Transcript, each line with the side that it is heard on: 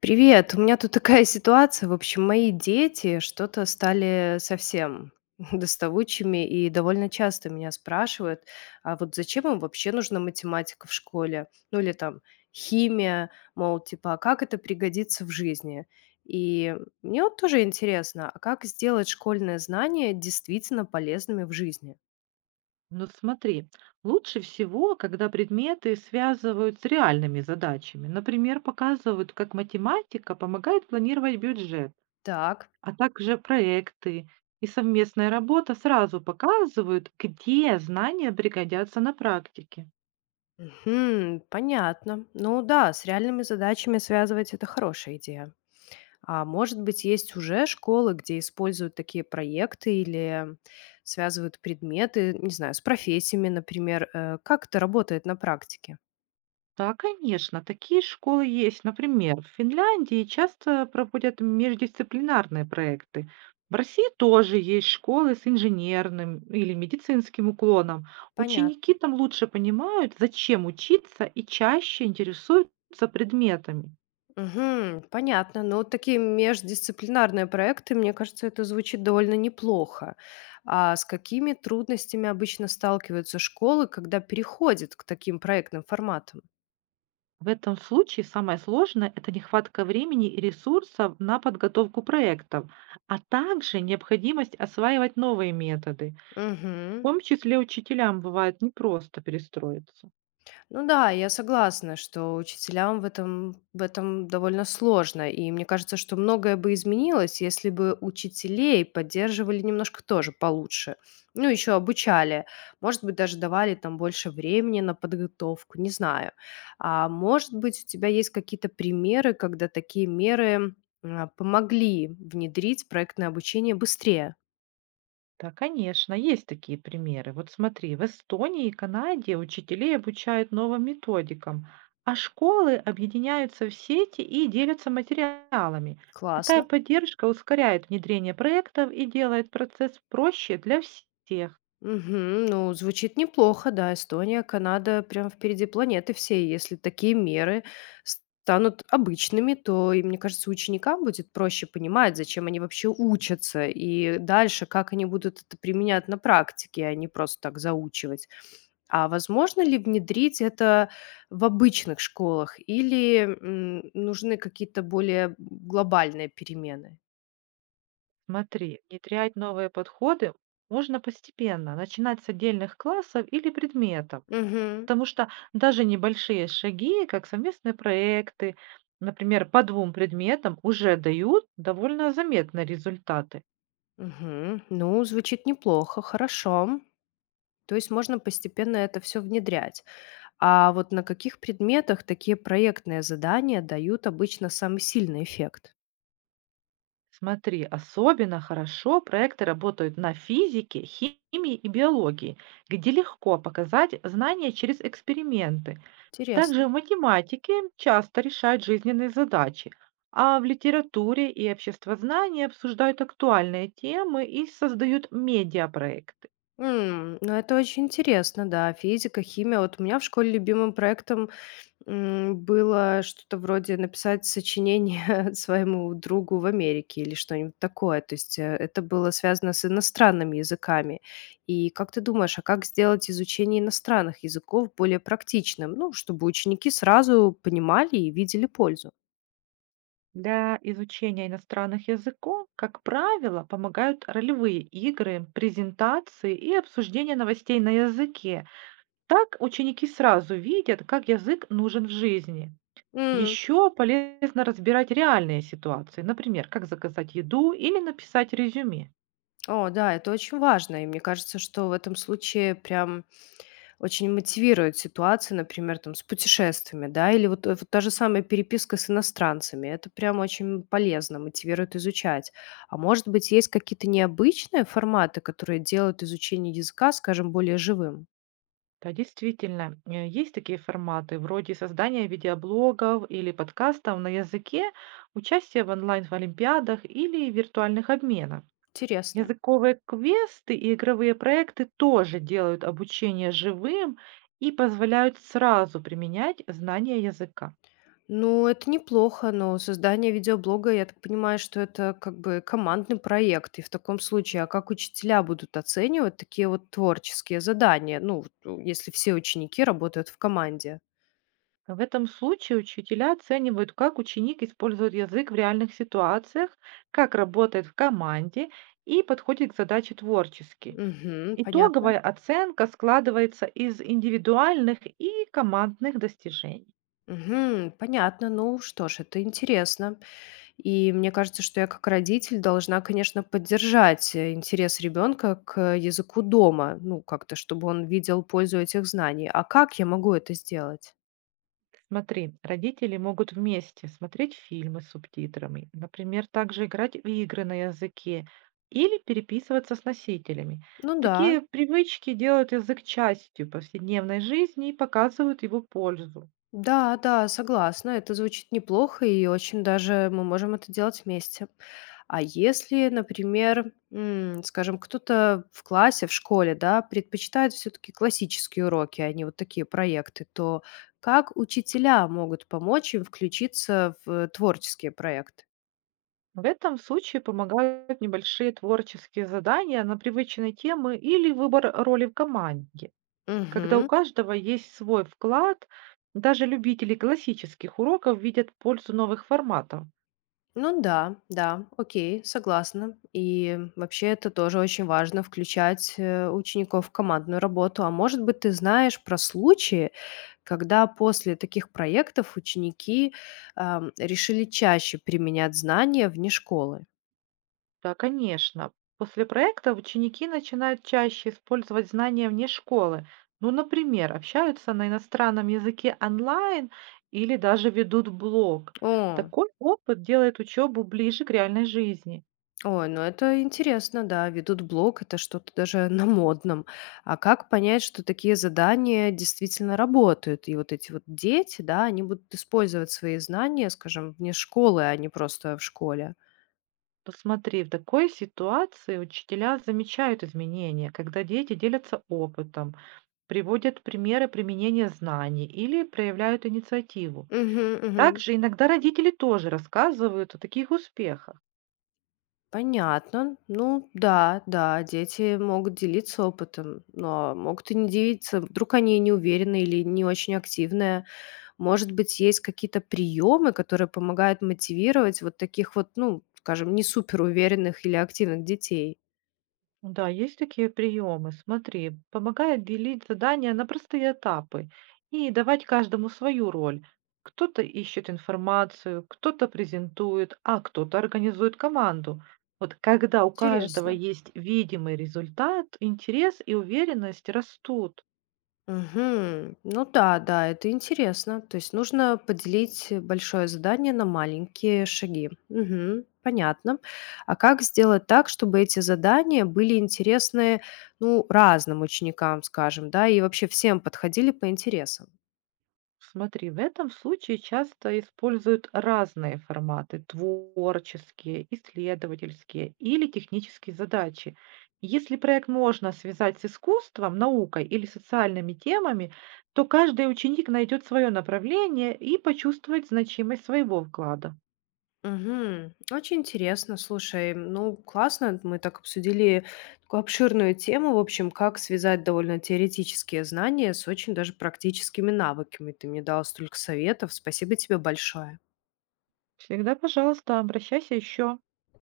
left: Привет, у меня тут такая ситуация. В общем, мои дети что-то стали совсем доставучими и довольно часто меня спрашивают, а вот зачем им вообще нужна математика в школе? Ну или там химия, мол, типа, а как это пригодится в жизни? И мне вот тоже интересно, а как сделать школьные знания действительно полезными в жизни?
right: Ну вот смотри, лучше всего, когда предметы связывают с реальными задачами. Например, показывают, как математика помогает планировать бюджет,
left: Так,
right: а также проекты и совместная работа сразу показывают, где знания пригодятся на практике.
left: мгм, понятно. Ну да, с реальными задачами связывать это хорошая идея. А может быть, есть уже школы, где используют такие проекты или связывают предметы, не знаю, с профессиями, например. Как это работает на практике?
right: Да, конечно, такие школы есть. Например, в Финляндии часто проводят междисциплинарные проекты. В России тоже есть школы с инженерным или медицинским уклоном.
left: Понятно.
right: Ученики там лучше понимают, зачем учиться и чаще интересуются предметами.
left: Мгм, понятно. Но вот такие междисциплинарные проекты, мне кажется, это звучит довольно неплохо. А с какими трудностями обычно сталкиваются школы, когда переходят к таким проектным форматам?
right: В этом случае самое сложное– это нехватка времени и ресурсов на подготовку проектов, а также необходимость осваивать новые методы. В
left: Мгм.
right: том числе учителям бывает непросто перестроиться.
left: Ну да, я согласна, что учителям в этом довольно сложно. И мне кажется, что многое бы изменилось, если бы учителей поддерживали немножко тоже получше. Ну, еще обучали. Может быть, даже давали там больше времени на подготовку, не знаю. А может быть, у тебя есть какие-то примеры, когда такие меры помогли внедрить проектное обучение быстрее?
right: Да, конечно, есть такие примеры. Вот смотри, в Эстонии и Канаде учителей обучают новым методикам, а школы объединяются в сети и делятся материалами. Такая
left: Классно.
right: поддержка ускоряет внедрение проектов и делает процесс проще для всех.
left: Мгм. Ну, звучит неплохо, да. Эстония, Канада прям впереди планеты всей. Если такие меры станут обычными, то, и мне кажется, ученикам будет проще понимать, зачем они вообще учатся, и дальше, как они будут это применять на практике, а не просто так заучивать. А возможно ли внедрить это в обычных школах или нужны какие-то более глобальные перемены?
right: Смотри, внедрять новые подходы можно постепенно, начинать с отдельных классов или предметов.
left: Угу,
right: Потому что даже небольшие шаги, как совместные проекты, например, по двум предметам, уже дают довольно заметные результаты.
left: угу. Ну, звучит неплохо, хорошо. То есть можно постепенно это все внедрять. А вот на каких предметах такие проектные задания дают обычно самый сильный эффект?
right: Смотри, особенно хорошо проекты работают на физике, химии и биологии, где легко показать знания через эксперименты.
left: Интересно.
right: Также в математике часто решают жизненные задачи, а в литературе и обществознании обсуждают актуальные темы и создают медиапроекты.
left: Ну это очень интересно, да. Физика, химия. Вот у меня в школе любимым проектом было что-то вроде написать сочинение своему другу в Америке или что-нибудь такое. То есть, это было связано с иностранными языками. И как ты думаешь, а как сделать изучение иностранных языков более практичным? Ну, чтобы ученики сразу понимали и видели пользу.
right: Для изучения иностранных языков, как правило, помогают ролевые игры, презентации и обсуждение новостей на языке. Так ученики сразу видят, как язык нужен в жизни.
left: М,
right: Еще полезно разбирать реальные ситуации, например, как заказать еду или написать резюме.
left: о да, это очень важно. И мне кажется, что в этом случае прям очень мотивирует ситуация, например, там, с путешествиями, да, или вот, вот та же самая переписка с иностранцами. Это прям очень полезно, мотивирует изучать. А может быть, есть какие-то необычные форматы, которые делают изучение языка, скажем, более живым?
right: Да, действительно, есть такие форматы, вроде создания видеоблогов или подкастов на языке, участие в онлайн-олимпиадах или виртуальных обменах.
left: Интересно.
right: Языковые квесты и игровые проекты тоже делают обучение живым и позволяют сразу применять знания языка.
left: Ну, это неплохо, но создание видеоблога, я так понимаю, что это как бы командный проект. И в таком случае, а как учителя будут оценивать такие вот творческие задания? Ну, вот, если все ученики работают в команде.
right: В этом случае учителя оценивают, как ученик использует язык в реальных ситуациях, как работает в команде и подходит к задаче творчески.
left: Угу, понятно.
right: Итоговая оценка складывается из индивидуальных и командных достижений.
left: Мгм. Понятно. Ну что ж, это интересно. И мне кажется, что я как родитель должна, конечно, поддержать интерес ребенка к языку дома, ну как-то, чтобы он видел пользу этих знаний. А как я могу это сделать?
right: Смотри, родители могут вместе смотреть фильмы с субтитрами, например, также играть в игры на языке или переписываться с носителями.
left: Ну да,
right: Такие привычки делают язык частью повседневной жизни и показывают его пользу.
left: да, да, согласна, это звучит неплохо, и очень даже мы можем это делать вместе. А если, например, скажем, кто-то в классе, в школе, да, предпочитает все-таки классические уроки, а не вот такие проекты, то как учителя могут помочь им включиться в творческие проекты?
right: В этом случае помогают небольшие творческие задания на привычные темы или выбор роли в команде. Когда у
left: Мгм.
right: каждого есть свой вклад, даже любители классических уроков видят пользу новых форматов.
left: Ну да, да, окей, согласна. И вообще это тоже очень важно включать учеников в командную работу. А может быть, ты знаешь про случаи, когда после таких проектов ученики решили чаще применять знания вне школы?
right: Да, конечно. После проекта ученики начинают чаще использовать знания вне школы. Ну, например, общаются на иностранном языке онлайн или даже ведут блог.
left: О,
right: Такой опыт делает учебу ближе к реальной жизни.
left: ой, ну это интересно, да, ведут блог, это что-то даже на модном. А как понять, что такие задания действительно работают? И вот эти вот дети, да, они будут использовать свои знания, скажем, вне школы, а не просто в школе.
right: Посмотри, в такой ситуации учителя замечают изменения, когда дети делятся опытом, приводят примеры применения знаний или проявляют инициативу.
left: Мгм, мгм.
right: Также иногда родители тоже рассказывают о таких успехах.
left: Понятно. Ну да, да, дети могут делиться опытом, но могут и не делиться. Вдруг они не уверены или не очень активные. Может быть, есть какие-то приемы, которые помогают мотивировать вот таких вот, ну, скажем, не суперуверенных или активных детей?
right: Да, есть такие приемы. Смотри, помогает делить задания на простые этапы и давать каждому свою роль. Кто-то ищет информацию, кто-то презентует, а кто-то организует команду. Вот когда у каждого
left: Интересно.
right: есть видимый результат, интерес и уверенность растут.
left: Мгм. Ну да, да, это интересно. То есть нужно поделить большое задание на маленькие шаги. Мгм, понятно. А как сделать так, чтобы эти задания были интересны, ну, разным ученикам, скажем, да, и вообще всем подходили по интересам?
right: Смотри, в этом случае часто используют разные форматы– творческие, исследовательские или технические задачи. Если проект можно связать с искусством, наукой или социальными темами, то каждый ученик найдет свое направление и почувствует значимость своего вклада.
left: Мгм. Очень интересно, слушай, ну классно, мы так обсудили такую обширную тему, в общем, как связать довольно теоретические знания с очень даже практическими навыками. Ты мне дал столько советов, спасибо тебе большое.
right: Всегда, пожалуйста, обращайся еще.